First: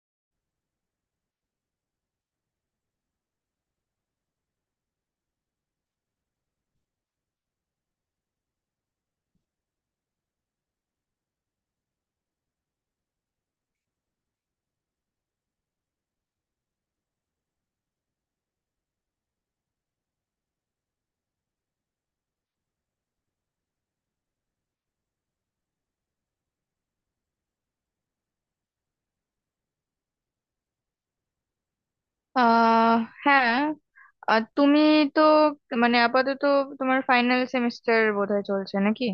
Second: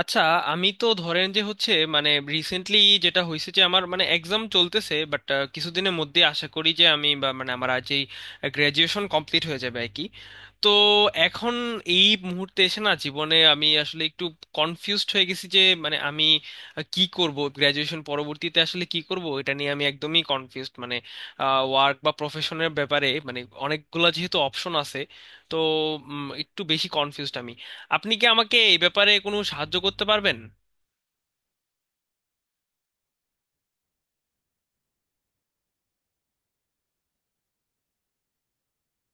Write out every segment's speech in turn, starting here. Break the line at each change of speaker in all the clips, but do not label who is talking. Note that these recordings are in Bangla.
আচ্ছা, আমি তো ধরেন যে হচ্ছে মানে রিসেন্টলি যেটা হয়েছে যে আমার মানে এক্সাম চলতেছে, বাট কিছুদিনের মধ্যে আশা করি যে আমি বা মানে আমার আজ এই গ্র্যাজুয়েশন কমপ্লিট হয়ে যাবে আর কি। তো এখন এই মুহূর্তে এসে না জীবনে আমি আসলে একটু কনফিউজড হয়ে গেছি যে মানে আমি কি করব, গ্র্যাজুয়েশন পরবর্তীতে আসলে কি করব এটা নিয়ে আমি একদমই কনফিউজড। মানে ওয়ার্ক বা প্রফেশনের ব্যাপারে মানে অনেকগুলা যেহেতু অপশন আছে তো একটু বেশি কনফিউজড আমি। আপনি কি আমাকে এই ব্যাপারে কোনো সাহায্য করতে পারবেন?
আহ হ্যাঁ। আর তুমি, তো মানে আপাতত তোমার ফাইনাল সেমিস্টার বোধহয় চলছে নাকি?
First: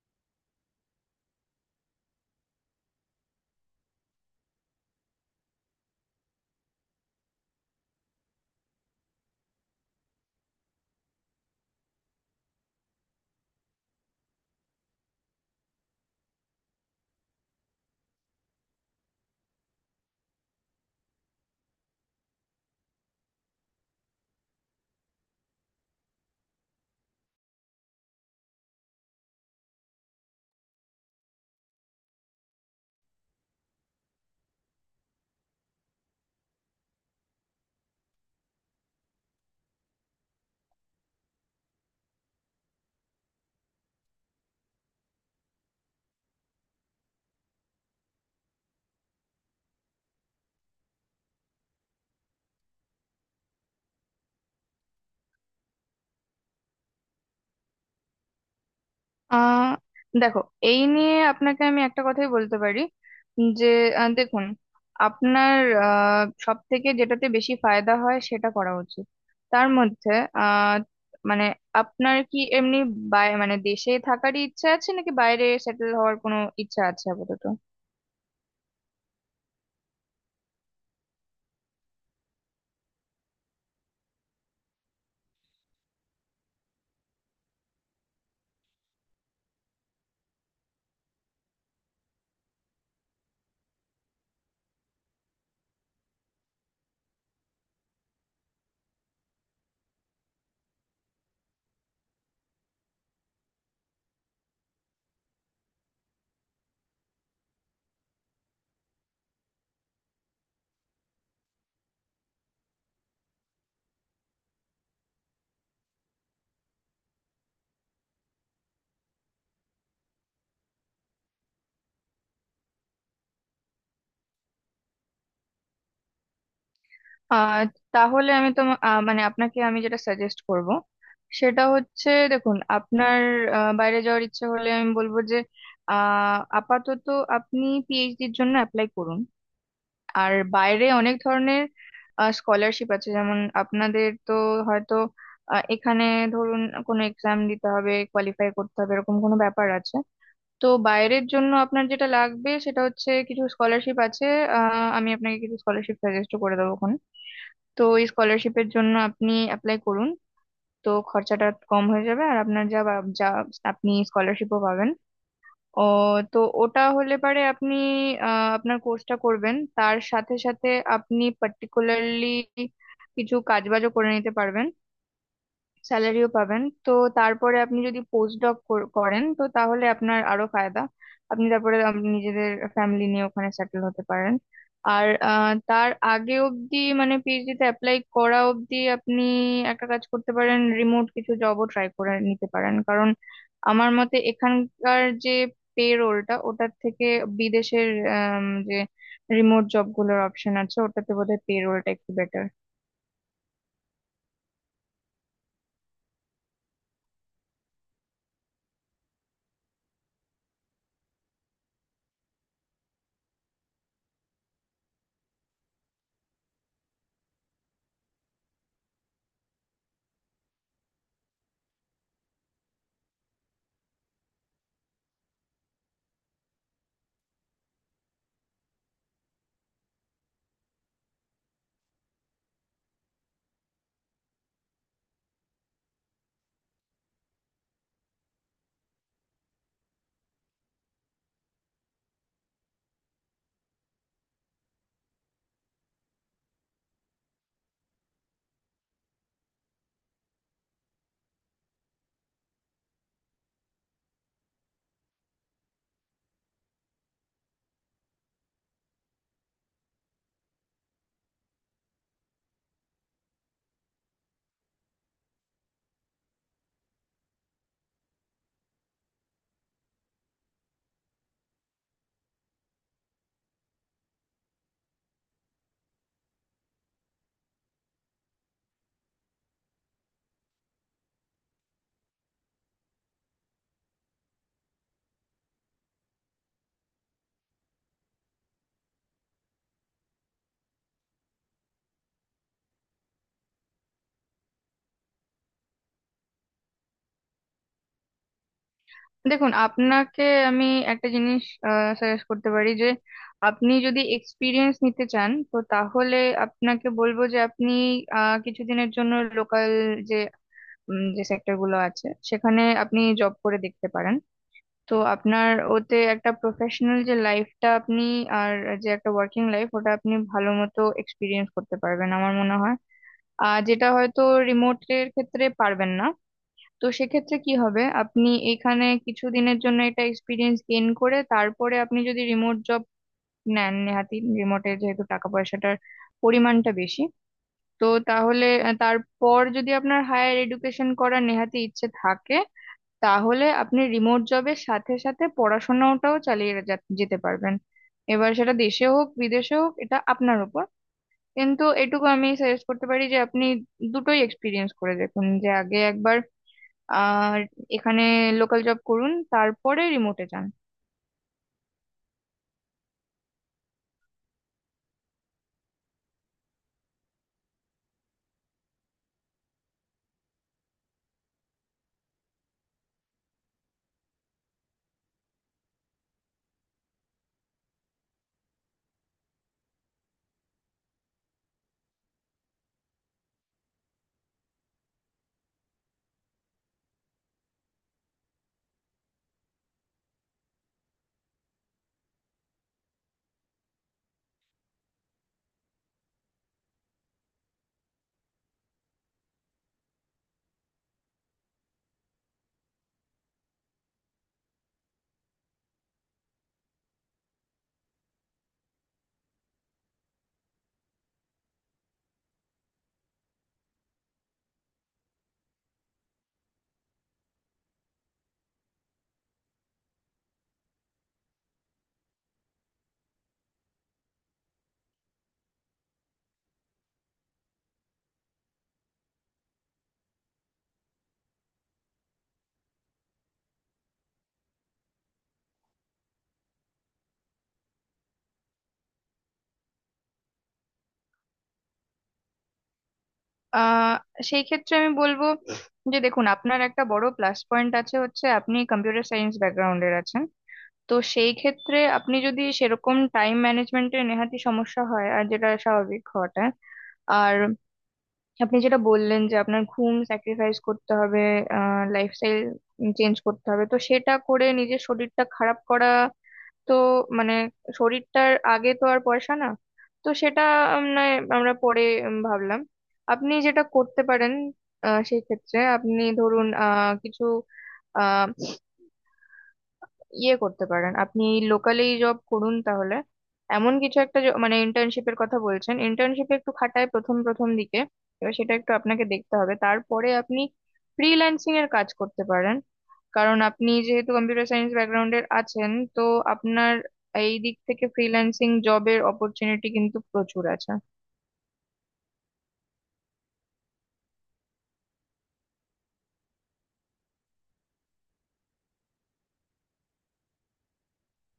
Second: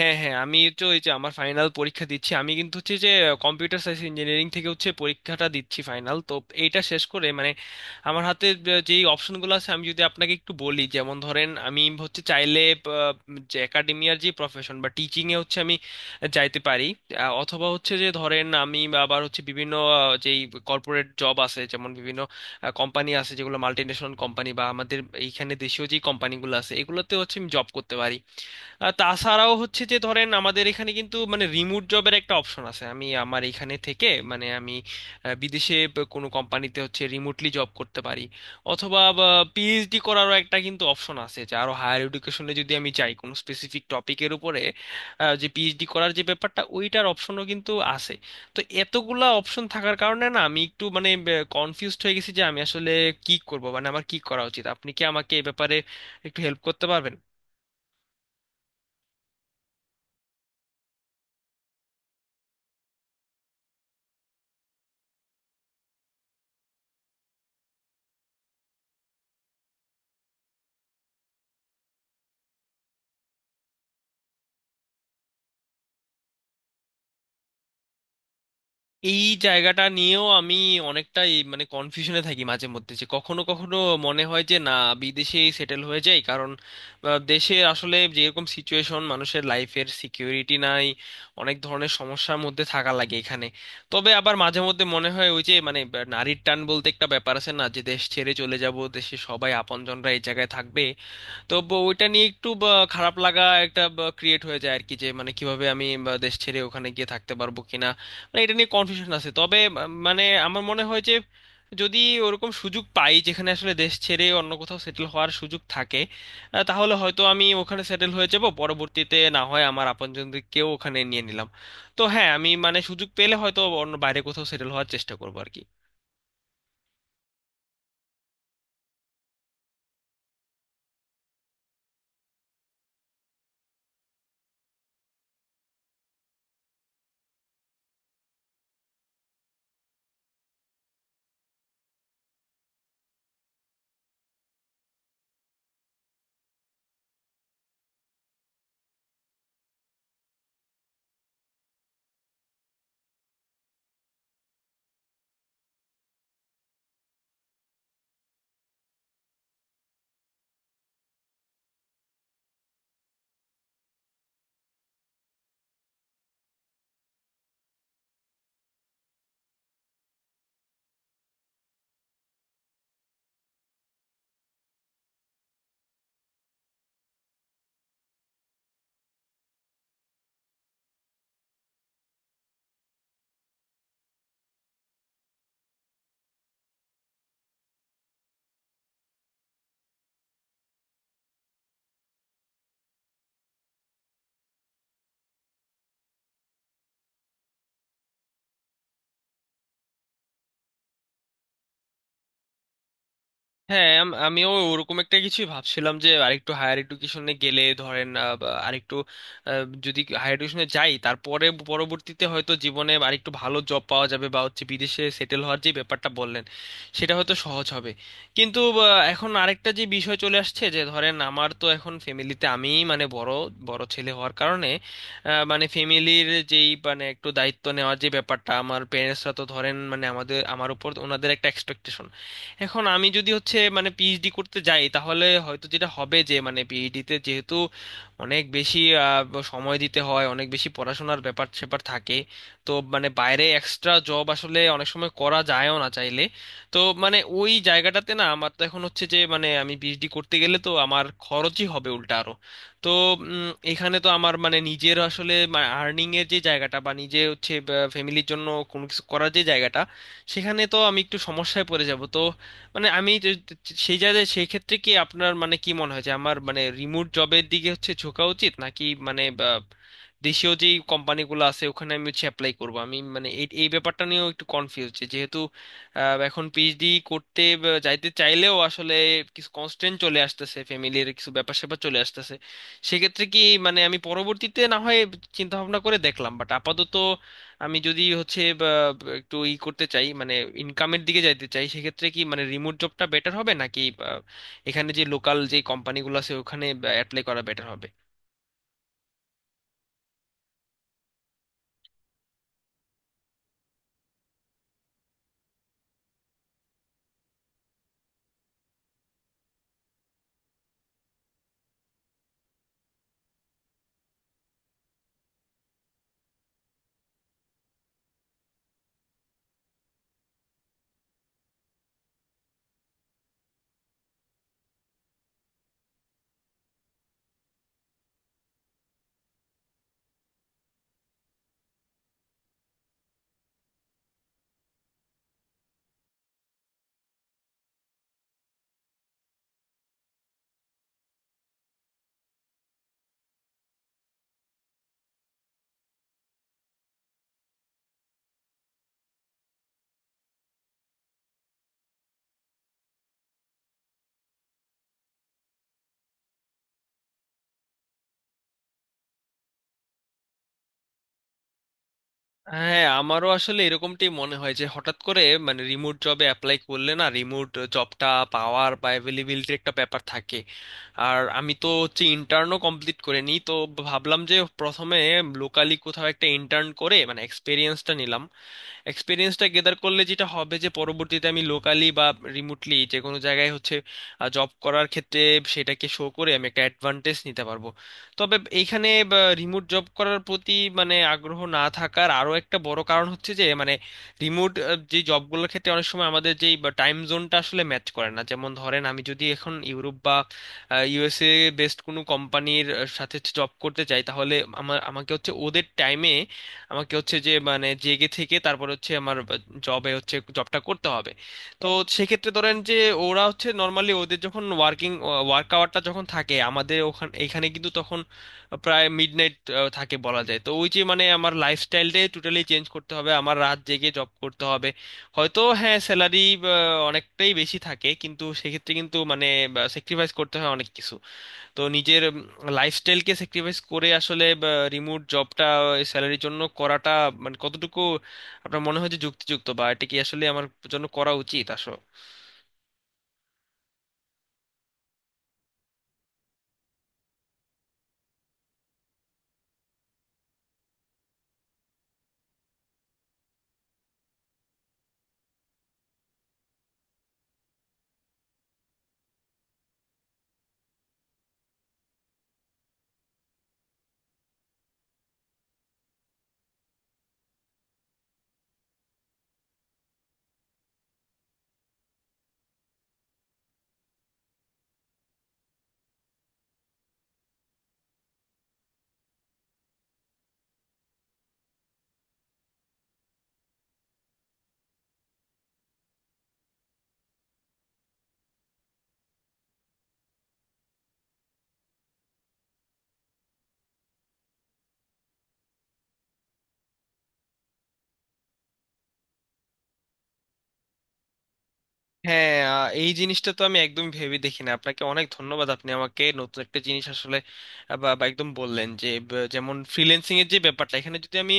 হ্যাঁ হ্যাঁ আমি তো এই যে আমার ফাইনাল পরীক্ষা দিচ্ছি, আমি কিন্তু হচ্ছে যে কম্পিউটার সায়েন্স ইঞ্জিনিয়ারিং থেকে হচ্ছে পরীক্ষাটা দিচ্ছি ফাইনাল। তো এইটা শেষ করে মানে আমার হাতে যে অপশনগুলো আছে আমি যদি আপনাকে একটু বলি, যেমন ধরেন আমি হচ্ছে চাইলে আহ, যে একাডেমিয়ার যে প্রফেশন বা টিচিং এ হচ্ছে আমি যাইতে পারি। অথবা হচ্ছে যে ধরেন আমি আবার হচ্ছে বিভিন্ন যেই কর্পোরেট জব আছে, যেমন বিভিন্ন কোম্পানি আছে যেগুলো মাল্টিনেশনাল কোম্পানি বা আমাদের এইখানে দেশীয় যে কোম্পানিগুলো আছে এগুলোতে হচ্ছে আমি জব করতে পারি। তাছাড়াও হচ্ছে যে ধরেন আমাদের এখানে কিন্তু মানে রিমোট জবের একটা অপশন আছে, আমি আমার এখানে থেকে মানে আমি বিদেশে কোনো কোম্পানিতে হচ্ছে রিমোটলি জব করতে পারি। অথবা পিএইচডি করারও একটা কিন্তু অপশন আছে যে আরো হায়ার এডুকেশনে যদি আমি চাই কোনো স্পেসিফিক টপিকের উপরে যে পিএইচডি করার যে ব্যাপারটা, ওইটার অপশনও কিন্তু আছে। তো এতগুলা অপশন থাকার কারণে না আমি একটু মানে কনফিউজড হয়ে গেছি যে আমি আসলে কি করব, মানে আমার কি করা উচিত। আপনি কি আমাকে এই ব্যাপারে একটু হেল্প করতে পারবেন?
আহ দেখো, এই নিয়ে আপনাকে আমি একটা কথাই বলতে পারি যে দেখুন, আপনার সব থেকে যেটাতে বেশি ফায়দা হয় সেটা করা উচিত। তার মধ্যে আহ মানে আপনার কি এমনি বাই মানে দেশে থাকারই ইচ্ছা আছে নাকি বাইরে সেটেল হওয়ার কোনো ইচ্ছা আছে আপাতত?
এই জায়গাটা নিয়েও আমি অনেকটাই মানে কনফিউশনে থাকি মাঝে মধ্যে যে কখনো কখনো মনে হয় যে না, বিদেশেই সেটেল হয়ে যাই কারণ দেশে আসলে যেরকম সিচুয়েশন, মানুষের লাইফের সিকিউরিটি নাই, অনেক ধরনের সমস্যার মধ্যে থাকা লাগে এখানে। তবে আবার মাঝে মধ্যে মনে হয় ওই যে মানে নারীর টান বলতে একটা ব্যাপার আছে না, যে দেশ ছেড়ে চলে যাব, দেশে সবাই আপনজনরা এই জায়গায় থাকবে। তো ওইটা নিয়ে একটু খারাপ লাগা একটা ক্রিয়েট হয়ে যায় আর কি, যে মানে কিভাবে আমি দেশ ছেড়ে ওখানে গিয়ে থাকতে পারবো কিনা, মানে এটা নিয়ে কনফিউশন আছে। তবে মানে আমার মনে হয় যে যদি ওরকম সুযোগ পাই যেখানে আসলে দেশ ছেড়ে অন্য কোথাও সেটেল হওয়ার সুযোগ থাকে তাহলে হয়তো আমি ওখানে সেটেল হয়ে যাব, পরবর্তীতে না হয় আমার আপনজনদেরকেও ওখানে নিয়ে নিলাম। তো হ্যাঁ, আমি মানে সুযোগ পেলে হয়তো অন্য বাইরে কোথাও সেটেল হওয়ার চেষ্টা করবো আর কি।
আহ তাহলে আমি তো মানে আপনাকে আমি যেটা সাজেস্ট করব সেটা হচ্ছে, দেখুন, আপনার বাইরে যাওয়ার ইচ্ছে হলে আমি বলবো যে আপাতত আপনি পিএইচডির জন্য অ্যাপ্লাই করুন। আর বাইরে অনেক ধরনের স্কলারশিপ আছে, যেমন আপনাদের তো হয়তো এখানে ধরুন কোনো এক্সাম দিতে হবে, কোয়ালিফাই করতে হবে, এরকম কোনো ব্যাপার আছে। তো বাইরের জন্য আপনার যেটা লাগবে সেটা হচ্ছে কিছু স্কলারশিপ আছে। আমি আপনাকে কিছু স্কলারশিপ সাজেস্ট করে দেবো। তো এই স্কলারশিপের জন্য আপনি অ্যাপ্লাই করুন, তো খরচাটা কম হয়ে যাবে। আর আপনার যা আপনি স্কলারশিপও পাবেন। ও, তো ওটা হলে পারে আপনি আপনার কোর্সটা করবেন, তার সাথে সাথে আপনি পার্টিকুলারলি কিছু কাজবাজও করে নিতে পারবেন, স্যালারিও পাবেন। তো তারপরে আপনি যদি পোস্ট ডক করেন তো তাহলে আপনার আরো ফায়দা। আপনি তারপরে নিজেদের ফ্যামিলি নিয়ে ওখানে সেটেল হতে পারেন। আর তার আগে অবধি মানে পিএইচডি তে অ্যাপ্লাই করা অবধি আপনি একটা কাজ করতে পারেন, রিমোট কিছু জবও ট্রাই করে নিতে পারেন। কারণ আমার মতে এখানকার যে পে রোলটা ওটার থেকে বিদেশের যে রিমোট জবগুলোর অপশন আছে ওটাতে বোধহয় পে রোলটা একটু বেটার।
হ্যাঁ, আমিও ওরকম একটা কিছুই ভাবছিলাম যে আরেকটু হায়ার এডুকেশনে গেলে ধরেন বা আরেকটু যদি হায়ার এডুকেশনে যাই তারপরে পরবর্তীতে হয়তো জীবনে আরেকটু ভালো জব পাওয়া যাবে, বা হচ্ছে বিদেশে সেটেল হওয়ার যে ব্যাপারটা বললেন সেটা হয়তো সহজ হবে। কিন্তু এখন আরেকটা যে বিষয় চলে আসছে যে ধরেন আমার তো এখন ফ্যামিলিতে আমিই মানে বড় বড় ছেলে হওয়ার কারণে মানে ফ্যামিলির যেই মানে একটু দায়িত্ব নেওয়ার যে ব্যাপারটা, আমার প্যারেন্টসরা তো ধরেন মানে আমাদের আমার উপর ওনাদের একটা এক্সপেকটেশন। এখন আমি যদি হচ্ছে মানে পিএইচডি করতে যাই তাহলে হয়তো যেটা হবে যে মানে পিএইচডিতে যেহেতু অনেক বেশি সময় দিতে হয়, অনেক বেশি পড়াশোনার ব্যাপার স্যাপার থাকে, তো মানে বাইরে এক্সট্রা জব আসলে অনেক সময় করা যায়ও না চাইলে। তো মানে ওই জায়গাটাতে না আমার তো এখন হচ্ছে যে মানে আমি পিএইচডি করতে গেলে তো আমার খরচই হবে উল্টা আরো। তো এখানে তো আমার মানে নিজের আসলে আর্নিং এর যে জায়গাটা বা নিজে হচ্ছে ফ্যামিলির জন্য কোনো কিছু করার যে জায়গাটা সেখানে তো আমি একটু সমস্যায় পড়ে যাব। তো মানে সেই জায়গায় সেই ক্ষেত্রে কি আপনার মানে কি মনে হয় যে আমার মানে রিমোট জবের দিকে হচ্ছে ঝোঁকা উচিত, নাকি মানে দেশীয় যেই কোম্পানিগুলো আছে ওখানে আমি হচ্ছে অ্যাপ্লাই করব, আমি মানে এই এই ব্যাপারটা নিয়েও একটু কনফিউজ যেহেতু এখন পিএইচডি করতে বা যাইতে চাইলেও আসলে কিছু কনস্ট্রেন্ট চলে আসতেছে, ফ্যামিলির কিছু ব্যাপার স্যাপার চলে আসতেছে। সেক্ষেত্রে কি মানে আমি পরবর্তীতে না হয় চিন্তা ভাবনা করে দেখলাম, বাট আপাতত আমি যদি হচ্ছে বা, বা, একটু ই করতে চাই মানে ইনকামের দিকে যাইতে চাই, সেক্ষেত্রে কি মানে রিমোট জবটা বেটার হবে নাকি এখানে যে লোকাল যে কোম্পানিগুলো আছে ওখানে অ্যাপ্লাই করা বেটার হবে?
দেখুন আপনাকে আমি একটা জিনিস সাজেস্ট করতে পারি যে আপনি যদি এক্সপিরিয়েন্স নিতে চান তো তাহলে আপনাকে বলবো যে আপনি কিছুদিনের জন্য লোকাল যে যে সেক্টর গুলো আছে সেখানে আপনি জব করে দেখতে পারেন। তো আপনার ওতে একটা প্রফেশনাল যে লাইফটা আপনি আর যে একটা ওয়ার্কিং লাইফ ওটা আপনি ভালো মতো এক্সপিরিয়েন্স করতে পারবেন আমার মনে হয়। আর যেটা হয়তো রিমোটের ক্ষেত্রে পারবেন না। তো সেক্ষেত্রে কি হবে, আপনি এখানে কিছুদিনের জন্য এটা এক্সপিরিয়েন্স গেইন করে তারপরে আপনি যদি রিমোট জব নেন, নেহাতি রিমোটে যেহেতু টাকা পয়সাটার পরিমাণটা বেশি। তো তাহলে তারপর যদি আপনার হায়ার এডুকেশন করার নেহাতি ইচ্ছে থাকে তাহলে আপনি রিমোট জবের সাথে সাথে পড়াশোনাটাও চালিয়ে যা- যেতে পারবেন। এবার সেটা দেশে হোক বিদেশে হোক এটা আপনার উপর। কিন্তু এটুকু আমি সাজেস্ট করতে পারি যে আপনি দুটোই এক্সপিরিয়েন্স করে দেখুন, যে আগে একবার আর এখানে লোকাল জব করুন তারপরে রিমোটে যান।
হ্যাঁ, আমারও আসলে এরকমটাই মনে হয় যে হঠাৎ করে মানে রিমোট জবে অ্যাপ্লাই করলে না রিমোট জবটা পাওয়ার বা অ্যাভেলেবিলিটির একটা ব্যাপার থাকে। আর আমি তো হচ্ছে ইন্টার্নও কমপ্লিট করে নিই, তো ভাবলাম যে প্রথমে লোকালি কোথাও একটা ইন্টার্ন করে মানে এক্সপিরিয়েন্সটা নিলাম, এক্সপিরিয়েন্সটা গেদার করলে যেটা হবে যে পরবর্তীতে আমি লোকালি বা রিমোটলি যে কোনো জায়গায় হচ্ছে জব করার ক্ষেত্রে সেটাকে শো করে আমি একটা অ্যাডভান্টেজ নিতে পারবো। তবে এইখানে রিমোট জব করার প্রতি মানে আগ্রহ না থাকার আরো একটা বড় কারণ হচ্ছে যে মানে রিমোট যে জবগুলোর ক্ষেত্রে অনেক সময় আমাদের যেই টাইম জোনটা আসলে ম্যাচ করে না। যেমন ধরেন আমি যদি এখন ইউরোপ বা ইউএসএ বেসড কোনো কোম্পানির সাথে জব করতে চাই তাহলে আমাকে হচ্ছে ওদের টাইমে আমাকে হচ্ছে যে মানে জেগে থেকে তারপরে হচ্ছে আমার জবে হচ্ছে জবটা করতে হবে। তো সেক্ষেত্রে ধরেন যে ওরা হচ্ছে নর্মালি ওদের যখন ওয়ার্ক আওয়ারটা যখন থাকে আমাদের এখানে কিন্তু তখন প্রায় মিডনাইট থাকে বলা যায়। তো ওই যে মানে আমার লাইফস্টাইলটাই টোটালি চেঞ্জ করতে হবে, আমার রাত জেগে জব করতে হবে। হয়তো হ্যাঁ, স্যালারি অনেকটাই বেশি থাকে কিন্তু সেক্ষেত্রে কিন্তু মানে স্যাক্রিফাইস করতে হয় অনেক কিছু। তো নিজের লাইফস্টাইলকে স্যাক্রিফাইস করে আসলে রিমোট জবটা স্যালারির জন্য করাটা মানে কতটুকু আপনার মনে হয় যে যুক্তিযুক্ত, বা এটা কি আসলে আমার জন্য করা উচিত আসলে?
আহ সেই ক্ষেত্রে আমি বলবো যে দেখুন আপনার একটা বড় প্লাস পয়েন্ট আছে, হচ্ছে আপনি কম্পিউটার সায়েন্স ব্যাকগ্রাউন্ডের আছেন। তো সেই ক্ষেত্রে আপনি যদি সেরকম টাইম ম্যানেজমেন্টে নেহাতি সমস্যা হয়, আর যেটা স্বাভাবিক হওয়াটা আর আপনি যেটা বললেন যে আপনার ঘুম স্যাক্রিফাইস করতে হবে, লাইফস্টাইল চেঞ্জ করতে হবে, তো সেটা করে নিজের শরীরটা খারাপ করা। তো মানে শরীরটার আগে তো আর পয়সা না। তো সেটা নয়, আমরা পরে ভাবলাম আপনি যেটা করতে পারেন, সেই ক্ষেত্রে আপনি ধরুন কিছু ইয়ে করতে পারেন, আপনি লোকালি জব করুন। তাহলে এমন কিছু একটা মানে ইন্টার্নশিপের কথা বলছেন, ইন্টার্নশিপে একটু খাটায় প্রথম প্রথম দিকে। এবার সেটা একটু আপনাকে দেখতে হবে। তারপরে আপনি ফ্রিল্যান্সিং এর কাজ করতে পারেন, কারণ আপনি যেহেতু কম্পিউটার সায়েন্স ব্যাকগ্রাউন্ডের আছেন। তো আপনার এই দিক থেকে ফ্রিল্যান্সিং জবের অপরচুনিটি কিন্তু প্রচুর আছে।
হ্যাঁ, এই জিনিসটা তো আমি একদম ভেবে দেখিনি, আপনাকে অনেক ধন্যবাদ। আপনি আমাকে নতুন একটা জিনিস আসলে আহ, বা বা একদম বললেন যে যেমন ফ্রিল্যান্সিং এর যে ব্যাপারটা, এখানে যদি আমি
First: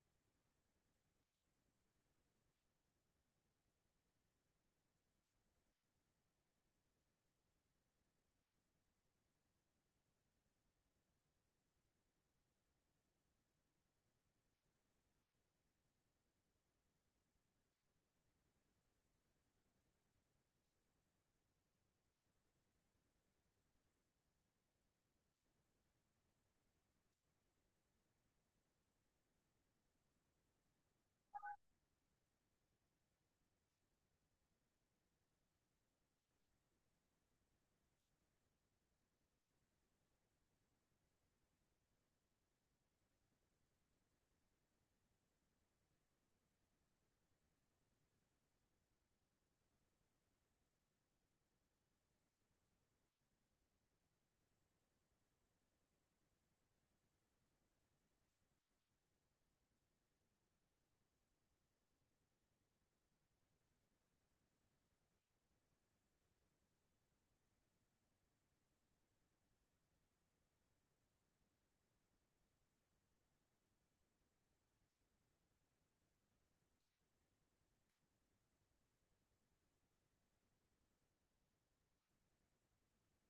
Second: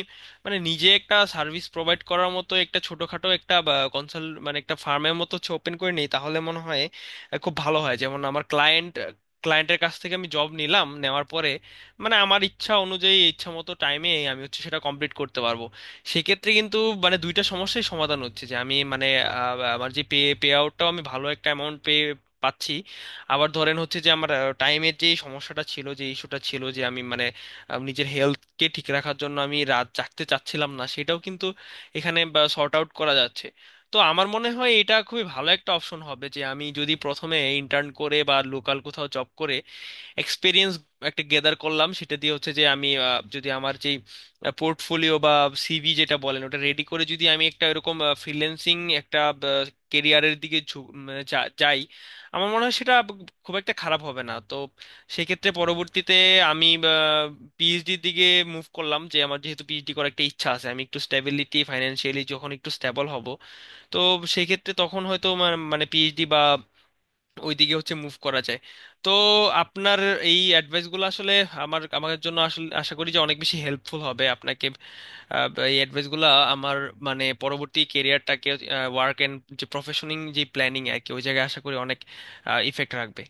মানে নিজে একটা সার্ভিস প্রোভাইড করার মতো একটা ছোটখাটো একটা কনসাল মানে একটা ফার্মের মতো হচ্ছে ওপেন করে নিই তাহলে মনে হয় খুব ভালো হয়। যেমন আমার ক্লায়েন্টের কাছ থেকে আমি জব নিলাম, নেওয়ার পরে মানে আমার ইচ্ছা অনুযায়ী ইচ্ছা মতো টাইমে আমি হচ্ছে সেটা কমপ্লিট করতে পারবো। সেক্ষেত্রে কিন্তু মানে দুইটা সমস্যাই সমাধান হচ্ছে যে আমি মানে আমার যে পে পে আউটটাও আমি ভালো একটা অ্যামাউন্ট পে পাচ্ছি। আবার ধরেন হচ্ছে যে আমার টাইমের যে সমস্যাটা ছিল, যে ইস্যুটা ছিল যে আমি মানে নিজের হেলথকে ঠিক রাখার জন্য আমি রাত জাগতে চাচ্ছিলাম না, সেটাও কিন্তু এখানে সর্ট আউট করা যাচ্ছে। তো আমার মনে হয় এটা খুবই ভালো একটা অপশন হবে যে আমি যদি প্রথমে ইন্টার্ন করে বা লোকাল কোথাও জব করে এক্সপিরিয়েন্স একটা গেদার করলাম, সেটা দিয়ে হচ্ছে যে আমি যদি আমার যেই পোর্টফোলিও বা সিভি যেটা বলেন ওটা রেডি করে যদি আমি একটা এরকম ফ্রিল্যান্সিং একটা কেরিয়ারের দিকে যাই, আমার মনে হয় সেটা খুব একটা খারাপ হবে না। তো সেক্ষেত্রে পরবর্তীতে আমি পিএইচডির দিকে মুভ করলাম, যে আমার যেহেতু পিএইচডি করার একটা ইচ্ছা আছে, আমি একটু স্টেবিলিটি ফাইন্যান্সিয়ালি যখন একটু স্টেবল হব তো সেক্ষেত্রে তখন হয়তো মানে পিএইচডি বা ওইদিকে হচ্ছে মুভ করা যায়। তো আপনার এই অ্যাডভাইসগুলো আসলে আমার আমার জন্য আসলে আশা করি যে অনেক বেশি হেল্পফুল হবে। আপনাকে এই অ্যাডভাইসগুলো আমার মানে পরবর্তী কেরিয়ারটাকে ওয়ার্ক এন্ড যে প্রফেশনিং যে প্ল্যানিং আর কি ওই জায়গায় আশা করি অনেক ইফেক্ট রাখবে।